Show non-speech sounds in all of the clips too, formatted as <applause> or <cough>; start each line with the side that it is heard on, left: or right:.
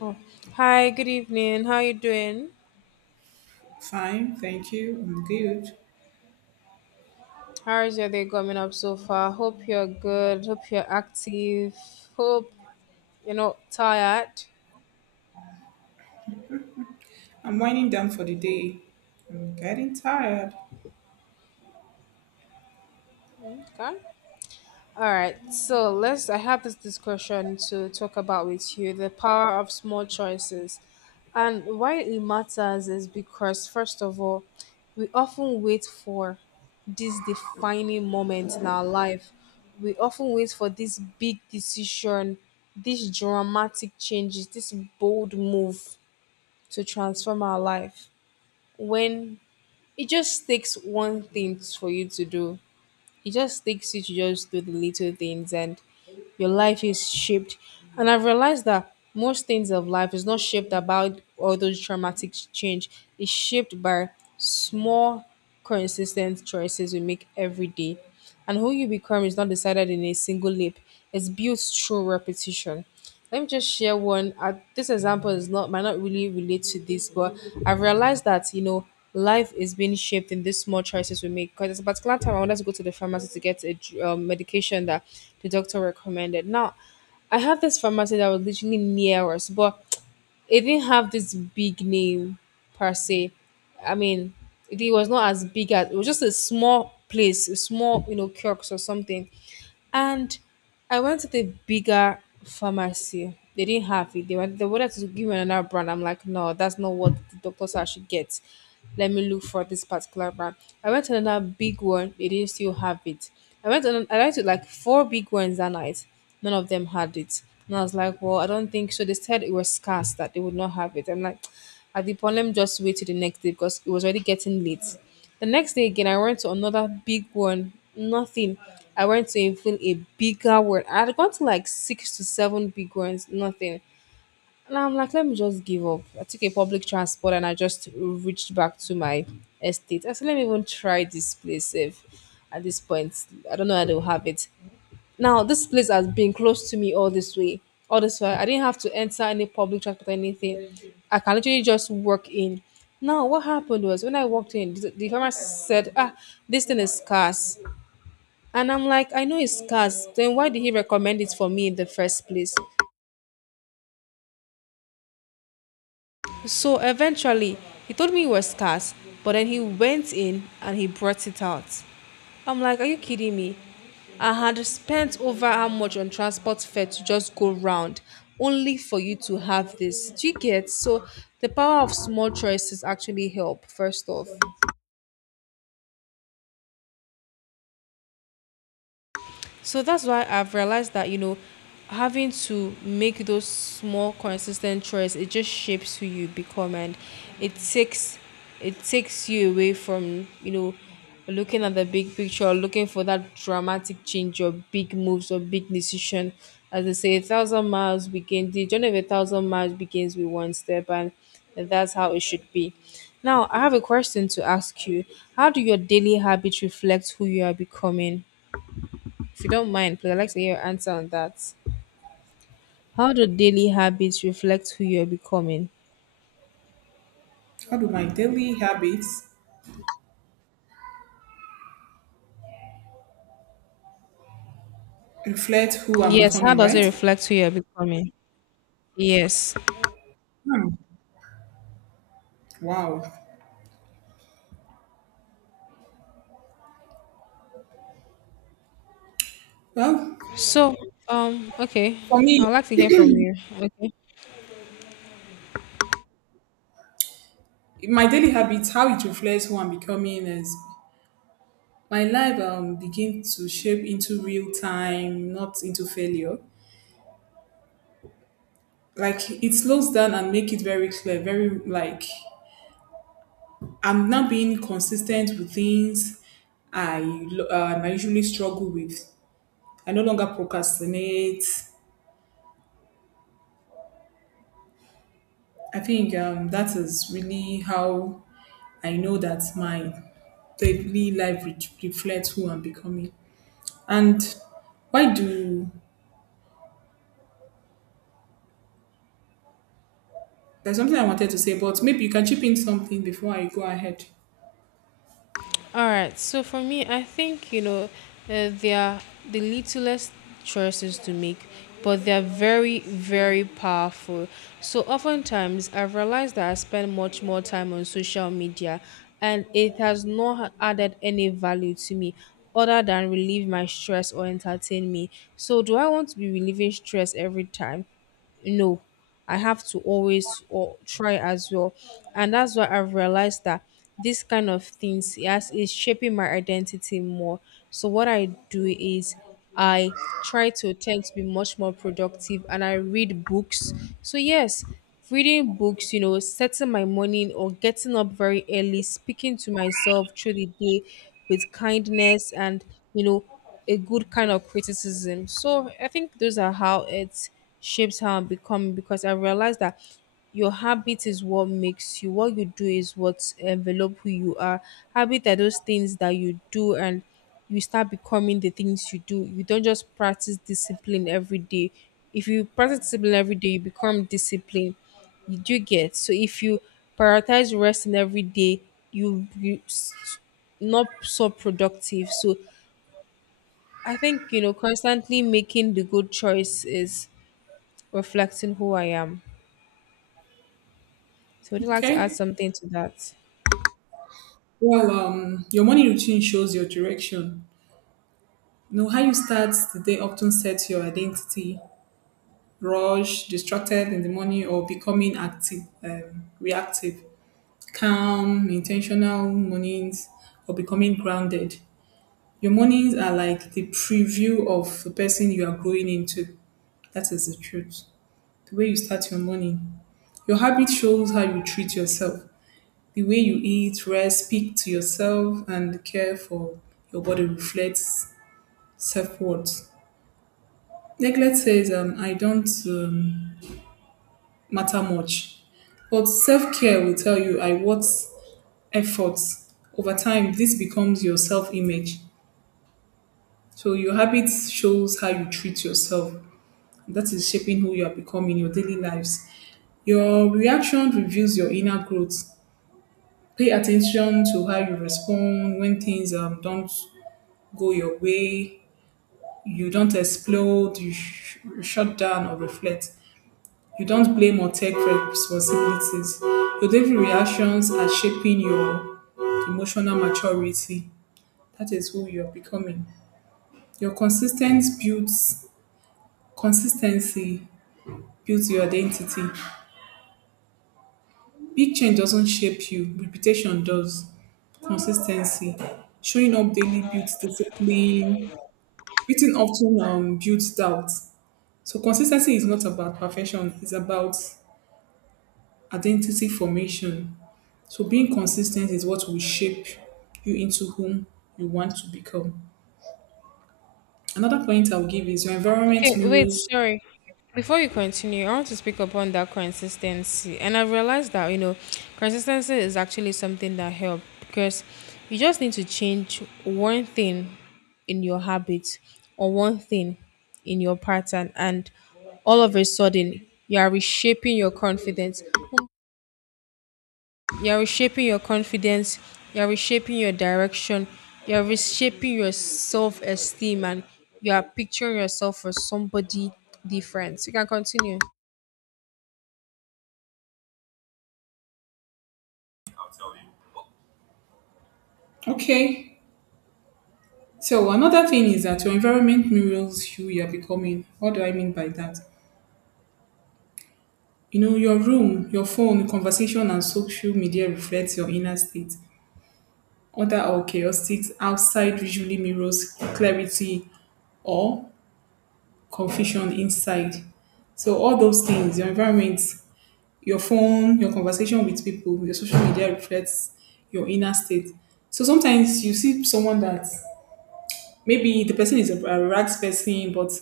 left: Oh, hi, good evening. How you doing?
right: Fine, thank you. I'm good.
left: How is your day coming up so far? Hope you're good. Hope you're active. Hope you're not tired.
right: I'm winding down for the day. I'm getting tired.
left: Okay. All right, so let's. I have this discussion to talk about with you the power of small choices. And why it matters is because, first of all, we often wait for this defining moment in our life. We often wait for this big decision, these dramatic changes, this bold move to transform our life. When it just takes one thing for you to do it just takes you to just do the little things, and your life is shaped. And I've realized that most things of life is not shaped about all those traumatic change. It's shaped by small consistent choices we make every day. And who you become is not decided in a single leap. It's built through repetition. Let me just share one. This example is not might not really relate to this, but I've realized that life is being shaped in these small choices we make. Because at a particular time, I wanted to go to the pharmacy to get a medication that the doctor recommended. Now, I had this pharmacy that was literally near us, but <tsk> it didn't have this big name per se. I mean, it was not as big as it was just a small place, a small kiosk or something. And I went to the bigger pharmacy. They didn't have it. They wanted to give me another brand. I'm like, no, that's not what the doctor said I should get. Let me look for this particular brand. I went to another big one. They didn't still have it. I went to like four big ones that night. None of them had it. And I was like, well, I don't think so. They said it was scarce that they would not have it. I'm like, <tsk> at the point, let just wait till the next day because it was already getting late. The next day again, I went to another big one. Nothing. I went to even a bigger one. I had gone to like six to seven big ones. Nothing. And I'm like, let me just give up. I took a public transport and I just reached back to my estate. I said, let me even try this place if at this point, I don't know how they'll have it. Now, this place has been close to me all this way. All this way. I didn't have to enter any public transport or anything. I can literally just walk in. Now, what happened was when I walked in, the farmer said, "Ah, this thing is scarce." And I'm like, I know it's scarce. Then why did he recommend it for me in the first place? So eventually, he told me it was scarce, but then he went in and he brought it out. I'm like, are you kidding me? I had spent over how much on transport fare to just go round, only for you to have this. Do you get? So the power of small choices actually help, first off. So that's why I've realized that, having to make those small consistent choices, it just shapes who you become. And it takes it takes you away from, looking at the big picture, looking for that dramatic change or big moves or big decision. As they say, a thousand miles begins the journey of a thousand miles begins with one step, and that's how it should be. Now I have a question to ask you. How do your daily habits reflect who you are becoming? If you don't mind, please, I'd like to hear your answer on that. How do daily habits reflect who you're becoming?
right: How do my daily habits reflect who I'm
left: Yes, how
right: becoming,
left: does it
right: right?
left: reflect who you're becoming? Yes.
right: Hmm. Wow. Well,
left: So, okay.
right: for me,
left: I'd like to hear from you. Okay.
right: my daily habits, how it reflects who I'm becoming is my life begin to shape into real time, not into failure. Like it slows down and make it very clear, very like I'm not being consistent with things I usually struggle with. I no longer procrastinate. I think that is really how I know that my daily life reflects who I'm becoming. And why do there's something I wanted to say, but maybe you can chip in something before I go ahead.
left: All right. So for me, I think they are the littlest choices to make, but they are very, very powerful. So oftentimes, I've realized that I spend much more time on social media, and it has not added any value to me other than relieve my stress or entertain me. So do I want to be relieving stress every time? No, I have to always or try as well. And that's why I've realized that this kind of things, yes, is shaping my identity more. So what I do is I try to attempt to be much more productive and I read books. So yes, reading books, setting my morning or getting up very early, speaking to myself through the day with kindness and you know a good kind of criticism. So I think those are how it shapes how I become because I realized that your habit is what makes you. What you do is what envelop who you are. Habit are those things that you do, and you start becoming the things you do. You don't just practice discipline every day. If you practice discipline every day, you become disciplined. You do get. So if you prioritize resting every day, you, you s- not so productive. So I think, constantly making the good choice is reflecting who I am. So would you like to add
right: Okay.
left: something to that?
right: Your morning routine shows your direction. You know how you start the day often sets your identity. Rush, distracted in the morning, or becoming active, reactive. Calm, intentional mornings, or becoming grounded. Your mornings are like the preview of the person you are growing into. That is the truth. The way you start your morning. Your habit shows how you treat yourself. The way you eat, rest, speak to yourself, and care for your body reflects self worth. Neglect says, I don't matter much. But self care will tell you, I worth effort. Over time, this becomes your self image. So your habits shows how you treat yourself. That is shaping who you are becoming in your daily lives. Your reaction reveals your inner growth. Pay attention to how you respond when things don't go your way. You don't explode, you shut down or reflect. You don't blame or take responsibilities. Your daily reactions are shaping your emotional maturity. That is who you are becoming. Your consistence builds consistency built your identity. Big change doesn't shape you, reputation does. Consistency. Showing up daily builds discipline. Written often builds doubt. So consistency is not about perfection, it's about identity formation. So being consistent is what will shape you into whom you want to become. Another point I'll give is your environment
left: Okay, wait,
right: mirrors.
left: sorry. Before you continue, I want to speak upon that consistency. And I realized that, consistency is actually something that helps because you just need to change one thing in your habit or one thing in your pattern, and all of a sudden you are reshaping your confidence. Oh. You're reshaping your confidence, you're reshaping your direction, you're reshaping your self esteem, and you are picturing yourself as somebody different. You can continue.
right: Okay. So another thing is that your environment mirrors who you are becoming. What do I mean by that? You know, your room, your phone, conversation, and social media reflects your inner state. Order or chaotic outside usually mirrors clarity or confusion inside. So all those things, your environment, your phone, your conversation with people, your social media reflects your inner state. So sometimes you see someone that maybe the person is a rags person, but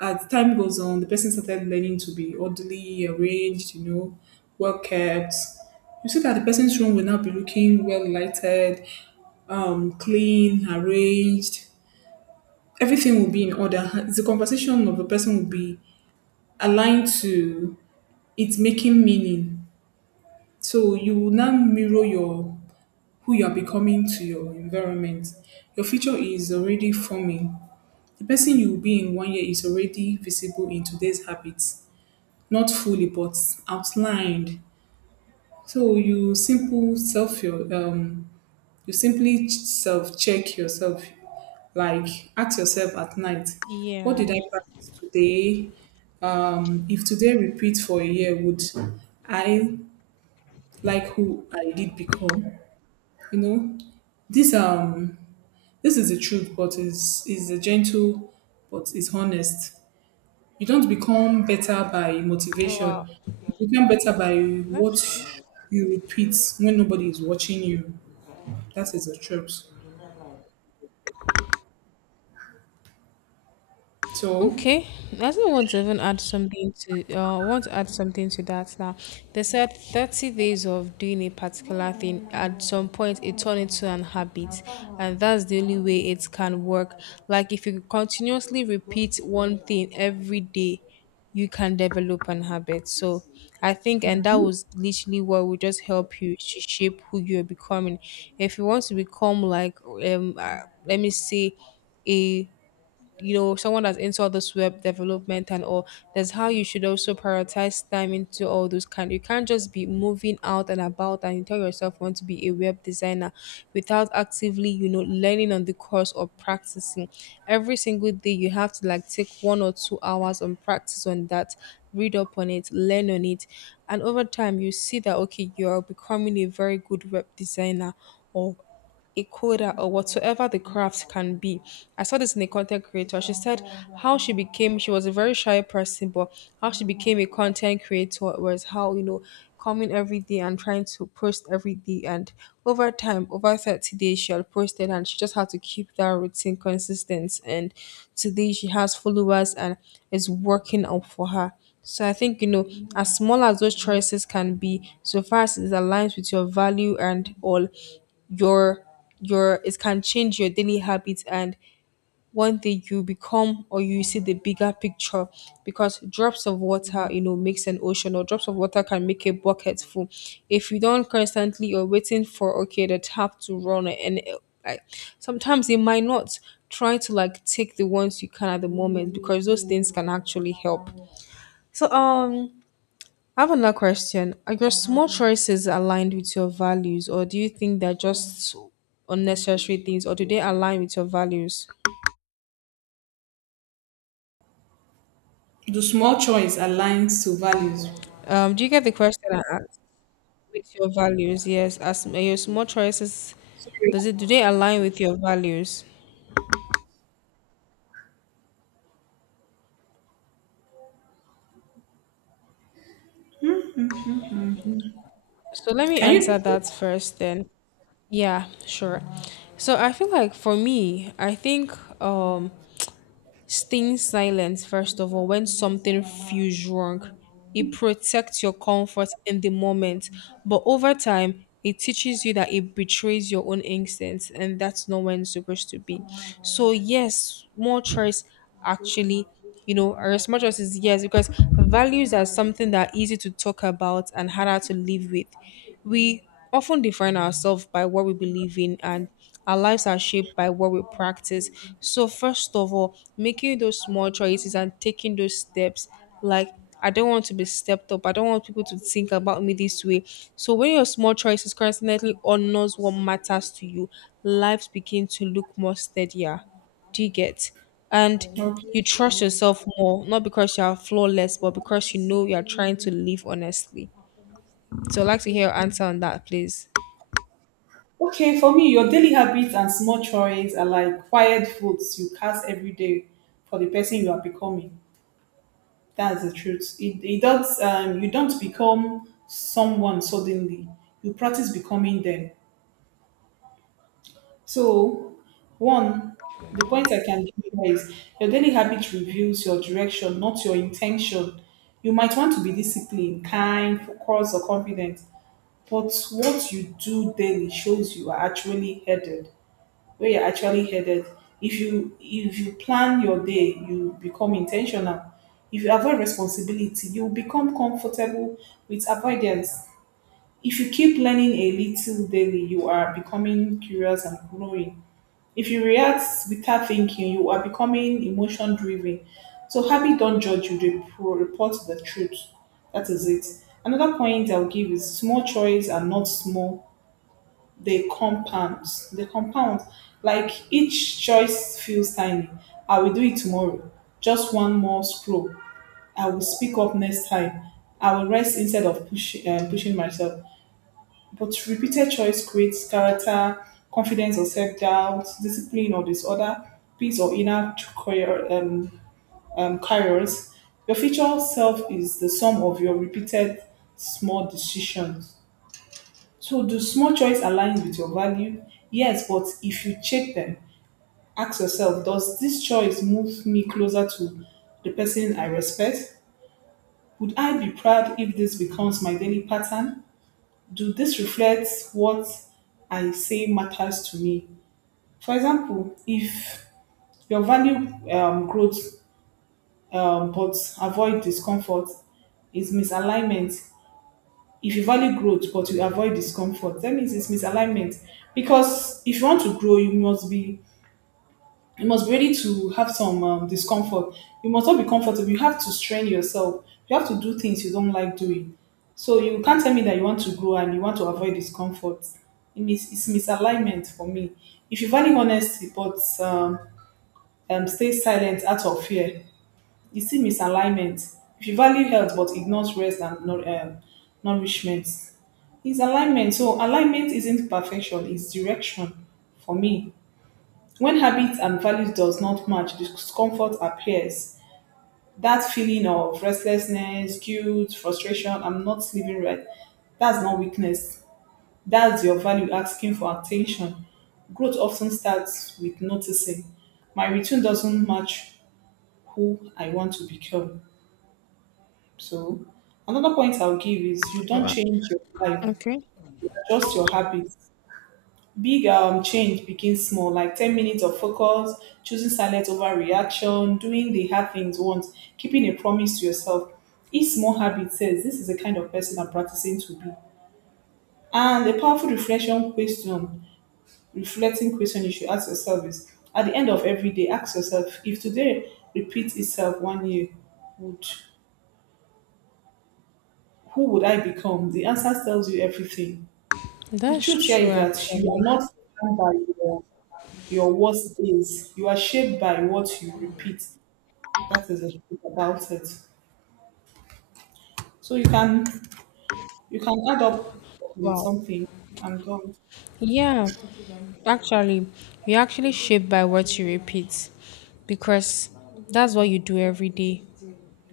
right: as time goes on, the person started learning to be orderly, arranged, you know, well kept. You see that the person's room will now be looking well lighted, clean, arranged. Everything will be in order. The conversation of the person will be aligned to it making meaning. So you will now mirror your who you are becoming to your environment. Your future is already forming. The person you will be in 1 year is already visible in today's habits, not fully but outlined. So you simply self check yourself, like ask yourself at night, what
left: Yeah.
right: did I practice today? If today repeat for a year, would I like who I did become? You know, this um this is the truth, but is a gentle, but is honest. You don't become better by
left: Oh, wow.
right: motivation. You become better by
left: That's
right: what you repeat when nobody is watching you. That is the truth. So
left: Okay, I still want to even add something to. Want to add something to that now. They said 30 days of doing a particular thing. At some point, it turned into an habit, and that's the only way it can work. Like if you continuously repeat one thing every day, you can develop an habit. So I think, and that was literally what will just help you to shape who you're becoming. If you want to become like, let me say, a someone that's into all this web development and all, that's how you should also prioritize time into all those kind. You can't just be moving out and about and you tell yourself you want to be a web designer without actively learning on the course or practicing every single day. You have to like take 1 or 2 hours on practice on that, read up on it, learn on it, and over time you see that okay you're becoming a very good web designer or a coder or whatsoever the craft can be. I saw this in a content creator. She said she was a very shy person, but how she became a content creator was how, coming every day and trying to post every day. And over time, over 30 days, she had posted and she just had to keep that routine consistent. And today she has followers and it's working out for her. So I think as small as those choices can be, so far as it aligns with your value and all, your your it can change your daily habits, and one day you become or you see the bigger picture because drops of water makes an ocean or drops of water can make a bucket full if you don't constantly you're waiting for okay the tap to run and like sometimes it might not. Try to like take the ones you can at the moment because those things can actually help. So I have another question. Are your small choices aligned with your values, or do you think they're just unnecessary things, or do they align with your values?
right: the small choice aligns to values.
left: Do you get the question I asked? With your values, yes. As are your small choices,
right: Sorry,
left: does it do they align with your values? So let me
right: can you?
left: answer that first then. Yeah, sure. So I feel like for me, I think um staying silent, first of all, when something feels wrong, it protects your comfort in the moment. But over time, it teaches you that it betrays your own instincts, and that's not when it's supposed to be. So, yes, more choice actually, or as much as is yes, because values are something that are easy to talk about and harder to live with. We often define ourselves by what we believe in, and our lives are shaped by what we practice. So first of all, making those small choices and taking those steps, like I don't want to be stepped up, I don't want people to think about me this way. So when your small choices constantly honors what matters to you, lives begin to look more steadier. Do you get? And
right: Okay.
left: you trust yourself more, not because you are flawless, but because you know you are trying to live honestly. So I'd like to hear your answer on that, please.
right: Okay, for me, your daily habits and small choices are like quiet votes you cast every day for the person you are becoming. That's the truth. It, you don't become someone suddenly. You practice becoming them. So, one, the point I can give you here is your daily habit reveals your direction, not your intention. You might want to be disciplined, kind, focused, or confident, but what you do daily shows you are actually headed, where you're actually headed. If you plan your day, you become intentional. If you avoid responsibility, you become comfortable with avoidance. If you keep learning a little daily, you are becoming curious and growing. If you react without thinking, you are becoming emotion driven. So habit don't judge you, they report the truth. That is it. Another point I'll give is small choice are not small, they compound. They compound. Like each choice feels tiny. I will do it tomorrow. Just one more scroll. I will speak up next time. I will rest instead of pushing myself. But repeated choice creates character, confidence or self doubt, discipline or disorder, peace or inner chaos. Your future self is the sum of your repeated small decisions. So, do small choice align with your value? Yes, but if you check them, ask yourself, does this choice move me closer to the person I respect? Would I be proud if this becomes my daily pattern? Do this reflect what I say matters to me? For example, if your value growth but avoid discomfort is misalignment. If you value growth but you avoid discomfort, that means it's misalignment. Because if you want to grow, you must be ready to have some discomfort. You must not be comfortable. You have to strain yourself. You have to do things you don't like doing. So you can't tell me that you want to grow and you want to avoid discomfort. It's misalignment for me. If you value honesty but stay silent out of fear, you see misalignment. If you value health but ignores rest and nourishment, it's alignment. So alignment isn't perfection, it's direction for me. When habits and values does not match, discomfort appears. That feeling of restlessness, guilt, frustration, I'm not living right. That's not weakness. That's your value asking for attention. Growth often starts with noticing. My return doesn't match who I want to become. So another point I'll give is you don't
left: Wow.
right: change your life,
left: Okay.
right: you adjust your habits. Big change begins small, like 10 minutes of focus, choosing silence over reaction, doing the hard things once, keeping a promise to yourself. Each small habit says, this is the kind of person I'm practicing to be. And a powerful reflecting question you should ask yourself is at the end of every day, ask yourself, if today repeats itself 1 year, would who would I become? The answer tells you everything. The
left: That's
right: truth here
left: true,
right: is that you are
left: actually.
right: not defined by your your worst days. You are shaped by what you repeat. That is the truth about it. So you can add up on
left: Wow.
right: something. I'm done.
left: Yeah, actually, you're actually shaped by what you repeat, because that's what you do every day.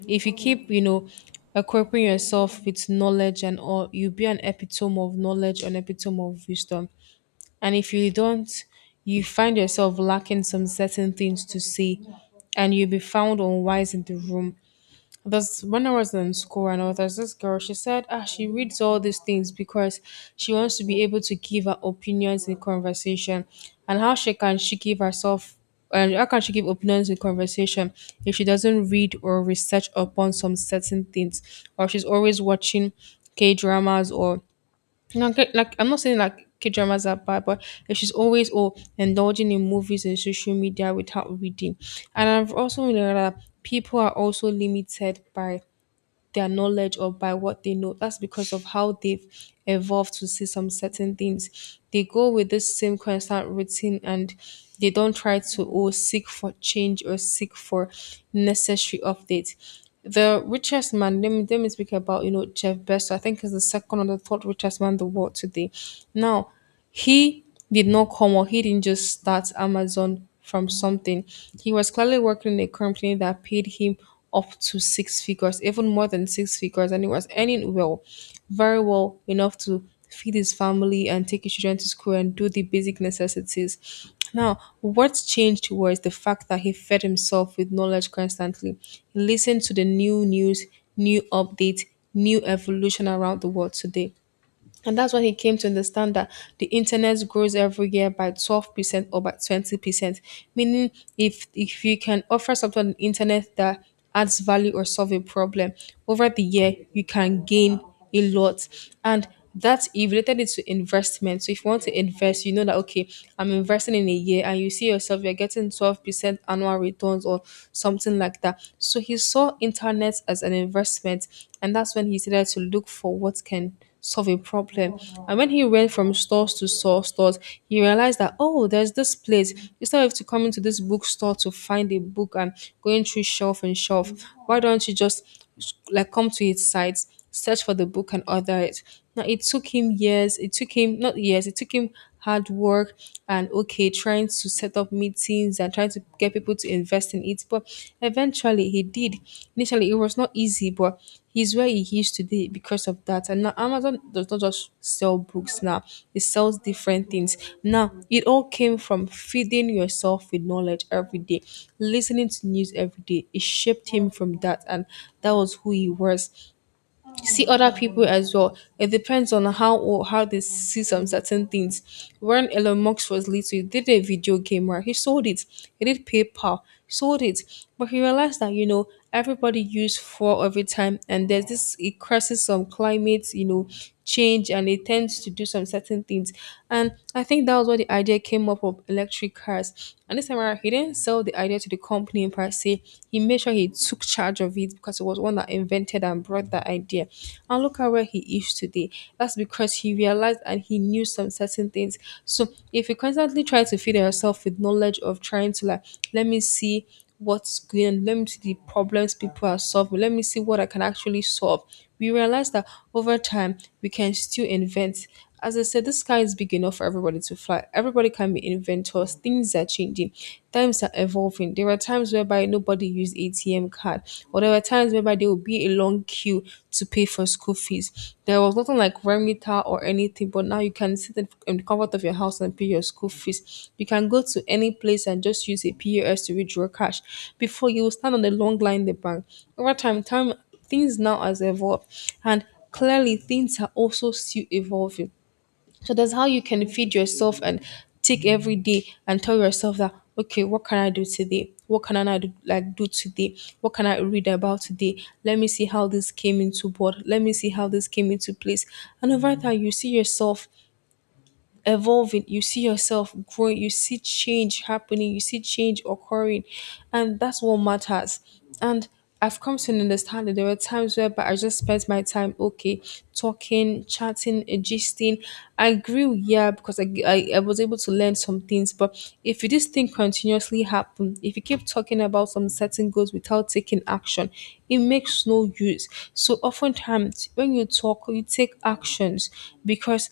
left: If you keep, you know, equipping yourself with knowledge and all, you'll be an epitome of knowledge, an epitome of wisdom. And if you don't, you find yourself lacking some certain things to say, and you'll be found unwise in the room. That's when I was in school and all. There's this girl. She said, ah, she reads all these things because she wants to be able to give her opinions in conversation, and how she can she give herself, and how can she give opinions in conversation if she doesn't read or research upon some certain things, or she's always watching K dramas or now. Okay, I'm not saying like K dramas are bad, but if she's always oh indulging in movies and social media without reading. And I've also learned that people are also limited by their knowledge or by what they know. That's because of how they've evolved to see some certain things. They go with this same constant routine, and they don't try to or seek for change or seek for necessary updates. The richest man, let me speak about, you know, Jeff Bezos. I think is the second or the third richest man in the world today. Now, he did not come, or he didn't just start Amazon from something. He was clearly working in a company that paid him up to six figures, even more than six figures, and he was earning well, very well enough to feed his family and take his children to school and do the basic necessities. Now, what changed was the fact that he fed himself with knowledge constantly. He listened to the new news, new updates, new evolution around the world today. And that's when he came to understand that the internet grows every year by 12% or by 20%. Meaning, if you can offer something on the internet that adds value or solve a problem, over the year, you can gain a lot. And that he related it to investment. So if you want to invest, you know that, okay, I'm investing in a year and you see yourself, you're getting 12% annual returns or something like that. So he saw internet as an investment, and that's when he started to look for what can solve a problem. And when he went from stores to stores, he realized that oh, there's this place. Instead of to come into this bookstore to find a book and going through shelf and shelf, why don't you just come to its site, search for the book and order it? Now it took him years. It took him not years. It took him hard work and okay trying to set up meetings and trying to get people to invest in it, but eventually he did. Initially it was not easy, but he's where he is today because of that. And now Amazon does not just sell books now, it sells different things. Now it all came from feeding yourself with knowledge every day, listening to news every day. It shaped him from that, and that was who he was. See other people as well. It depends on how they see some certain things. When Elon Musk was little, he did a video game, right? He sold it. He did PayPal, sold it. But he realized that you know everybody used fuel every time, and there's this it causes some climate, you know, change, and it tends to do some certain things. And I think that was what the idea came up of electric cars. And this time around, he didn't sell the idea to the company per se. He made sure he took charge of it because he was one that invented and brought that idea. And look at where he is today. That's because he realized and he knew some certain things. So if you constantly try to feed yourself with knowledge of trying to let me see what's going on, let me see the problems people are solving, let me see what I can actually solve. We realize that over time we can still invent. As I said, the sky is big enough for everybody to fly. Everybody can be inventors. Things are changing. Times are evolving. There are times whereby nobody used ATM card, or there were times whereby there would be a long queue to pay for school fees. There was nothing like Remita or anything, but now you can sit in the comfort of your house and pay your school fees. You can go to any place and just use a POS to withdraw cash. Before you will stand on the long line in the bank. Over time, things now has evolved, and clearly things are also still evolving. So that's how you can feed yourself and take every day and tell yourself that okay, what can I do today? What can I not do, do today? What can I read about today? Let me see how this came into board. Let me see how this came into place. And over time, you see yourself evolving, you see yourself growing, you see change happening, you see change occurring, and that's what matters. And I've come to understand that there were times whereby I just spent my time okay talking, chatting, gisting. I grew, yeah, because I, g- I was able to learn some things. But if this thing continuously happen, if you keep talking about some certain goals without taking action, it makes no use. So oftentimes when you talk you take actions, because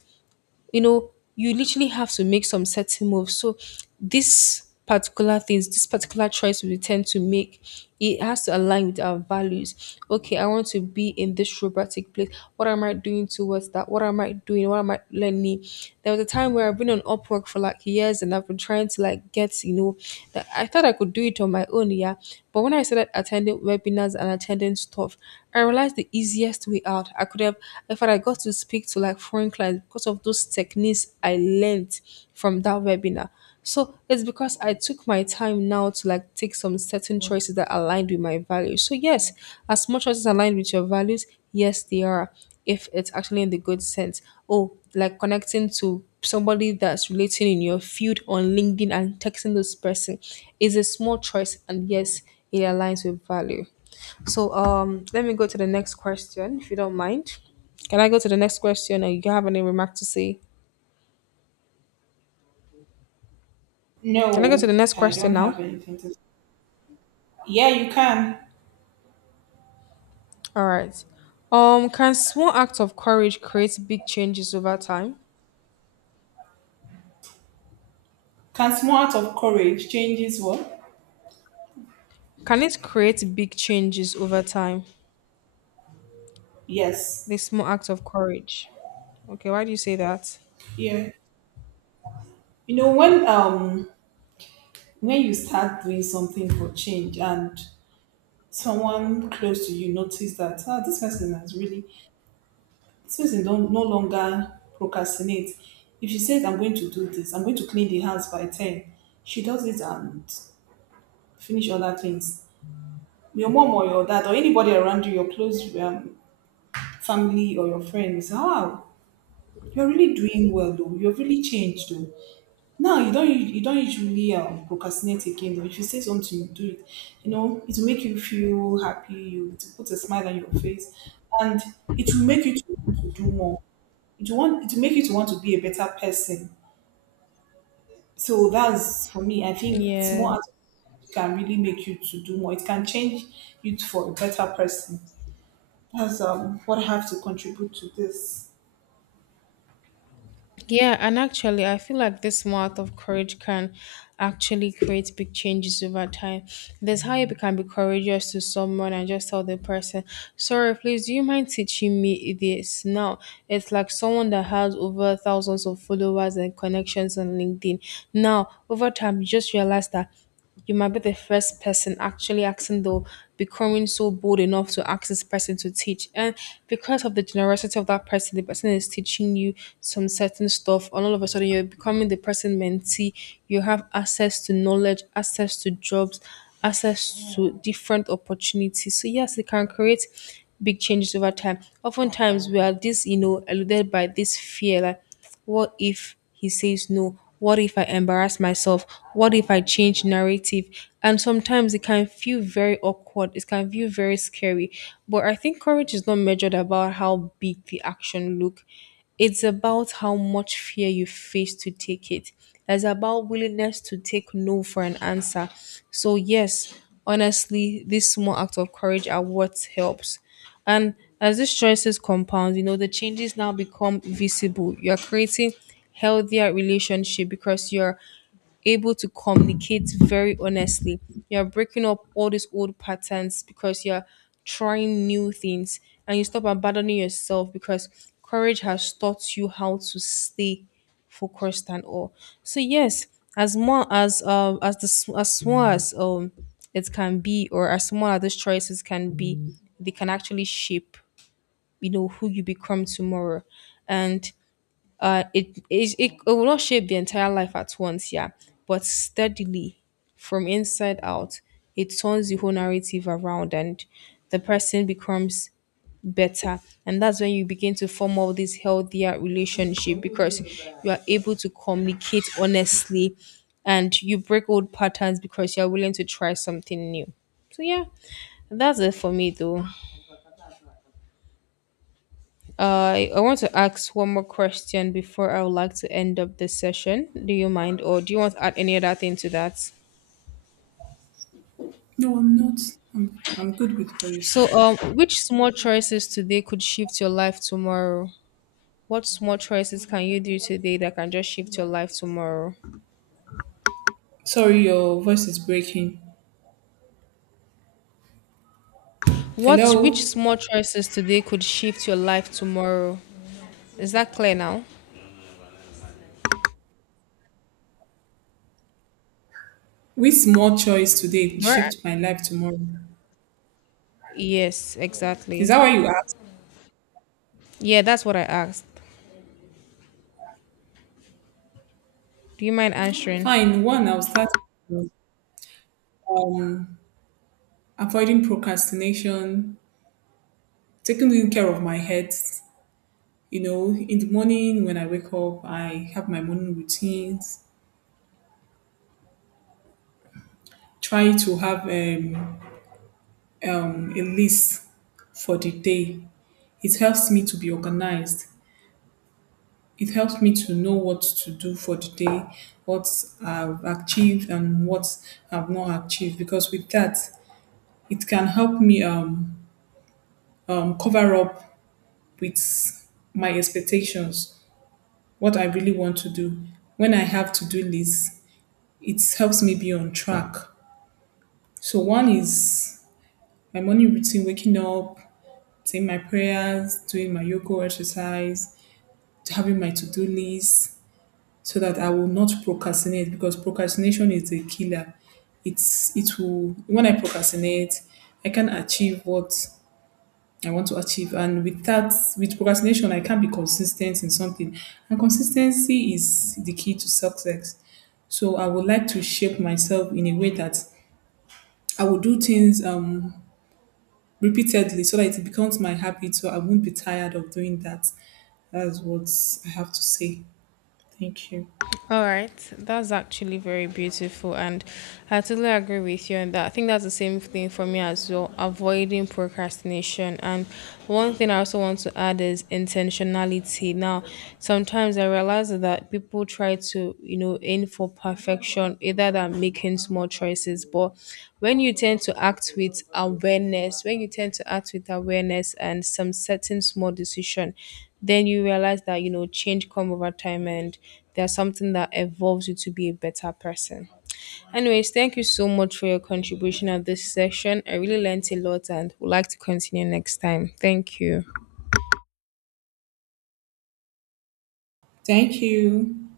left: you know, you literally have to make some certain moves. So these particular things, this particular choice we tend to make, it has to align with our values. Okay, I want to be in this robotic place. What am I doing towards that? What am I doing? What am I learning? There was a time where I've been on Upwork for like years and I've been trying to like get, you know, that I thought I could do it on my own, yeah. But when I started attending webinars and attending stuff, I realized the easiest way out. I could have if I got to speak to like foreign clients because of those techniques I learned from that webinar. So it's because I took my time now to like take some certain choices that aligned with my values. So yes, as much as it's aligned with your values, yes they are. If it's actually in the good sense. Oh, like connecting to somebody that's relating in your field on LinkedIn and texting this person is a small choice, and yes, it aligns with value. So um let me go to the next question if you don't mind. Can I go to the next question and you have any remark to say? Can I go to the
right: No,
left: next
right: I
left: question
right: don't
left: now?
right: have anything to say. Yeah, you can.
left: All right. Can small acts of courage create big changes over time?
right: Can small act of courage changes what?
left: Can it create big changes over time? The
right: Yes.
left: small act of courage. Okay, why do you say that?
right: Yeah. You know when you start doing something for change and someone close to you notice that, ah, this person has really Susan don't no longer procrastinate. If she says I'm going to do this, I'm going to clean the house by ten, she does it and finish other things. Your mom or your dad or anybody around you, your close family or your friends, wow, you're really doing well though. You've really changed though. Now you don't usually procrastinate again though. If you say something, you do it. You know, it will make you feel happy. You it will put a smile on your face, and it will make you to want to do more. It will make you to want to be a better person. So that's for me. I think
left: Yeah.
right: small acts can really make you to do more. It can change you for a better person. That's what I have to contribute to this.
left: Yeah, and actually, I feel like this small act of courage can actually create big changes over time. There's how you can be courageous to someone and just tell the person, sorry, please, do you mind teaching me this? Now, it's like someone that has over thousands of followers and connections on LinkedIn. Now, over time, you just realize that. You might be the first person actually asking, though, becoming so bold enough to ask this person to teach. And because of the generosity of that person, the person is teaching you some certain stuff, and all of a sudden you're becoming the person mentee. You have access to knowledge, access to jobs, access to different opportunities. So, yes, it can create big changes over time. Oftentimes, we are this, you know, eluded by this fear. Like, what if he says no? What if I embarrass myself? What if I change narrative? And sometimes it can feel very awkward. It can feel very scary. But I think courage is not measured about how big the action look. It's about how much fear you face to take it. It's about willingness to take no for an answer. So yes, honestly, this small act of courage are what helps. And as these choices compound, you know, the changes now become visible. You're creating healthier relationship because you're able to communicate very honestly. You're breaking up all these old patterns because you're trying new things, and you stop abandoning yourself because courage has taught you how to stay focused and all. So yes, as small as the s- as small as it can be, or as small as those choices can be, they can actually shape you know who you become tomorrow. And it will not shape the entire life at once, yeah, but steadily from inside out, it turns the whole narrative around and the person becomes better. And that's when you begin to form all this healthier relationship because you are able to communicate honestly, and you break old patterns because you're willing to try something new. So yeah, that's it for me though. I want to ask one more question before I would like to end up this session. Do you mind, or do you want to add any other thing to that?
right: No, I'm not. I'm good with what you
left: So,
right: said.
left: which small choices today could shift your life tomorrow? What small choices can you do today that can just shift your life tomorrow?
right: Sorry, your voice is breaking.
left: What which
right: Hello?
left: small choices today could shift your life tomorrow? Is that clear now?
right: Which small choice today could
left: Do I-
right: shift my life tomorrow?
left: yes,
right: Is
left: exactly.
right: that why you asked?
left: Yeah, that's what I asked. Do you mind answering?
right: Fine. One, I'll start with avoiding procrastination, taking good care of my head. You know, in the morning when I wake up, I have my morning routines, try to have a list for the day. It helps me to be organized. It helps me to know what to do for the day, what I've achieved and what I've not achieved. Because with that, it can help me cover up with my expectations, what I really want to do. When I have to do lists, it helps me be on track. So one is my morning routine, waking up, saying my prayers, doing my yoga exercise, having my to-do list so that I will not procrastinate because procrastination is a killer. It's it will when I procrastinate, I can achieve what I want to achieve. And with that, with procrastination, I can't be consistent in something. And consistency is the key to success. So I would like to shape myself in a way that I will do things repeatedly so that it becomes my habit so I won't be tired of doing that. That's what I have to say. Thank you.
left: All right, that's actually very beautiful, and I totally agree with you on that. I think that's the same thing for me as well, avoiding procrastination. And one thing I also want to add is intentionality. Now, sometimes I realize that people try to, you know, aim for perfection, either that making small choices, but when you tend to act with awareness, when you tend to act with awareness and some certain small decision, then you realize that you know change come over time, and there's something that evolves you to be a better person. Anyways, thank you so much for your contribution at this session. I really learned a lot and would like to continue next time. Thank you.
right: Thank you.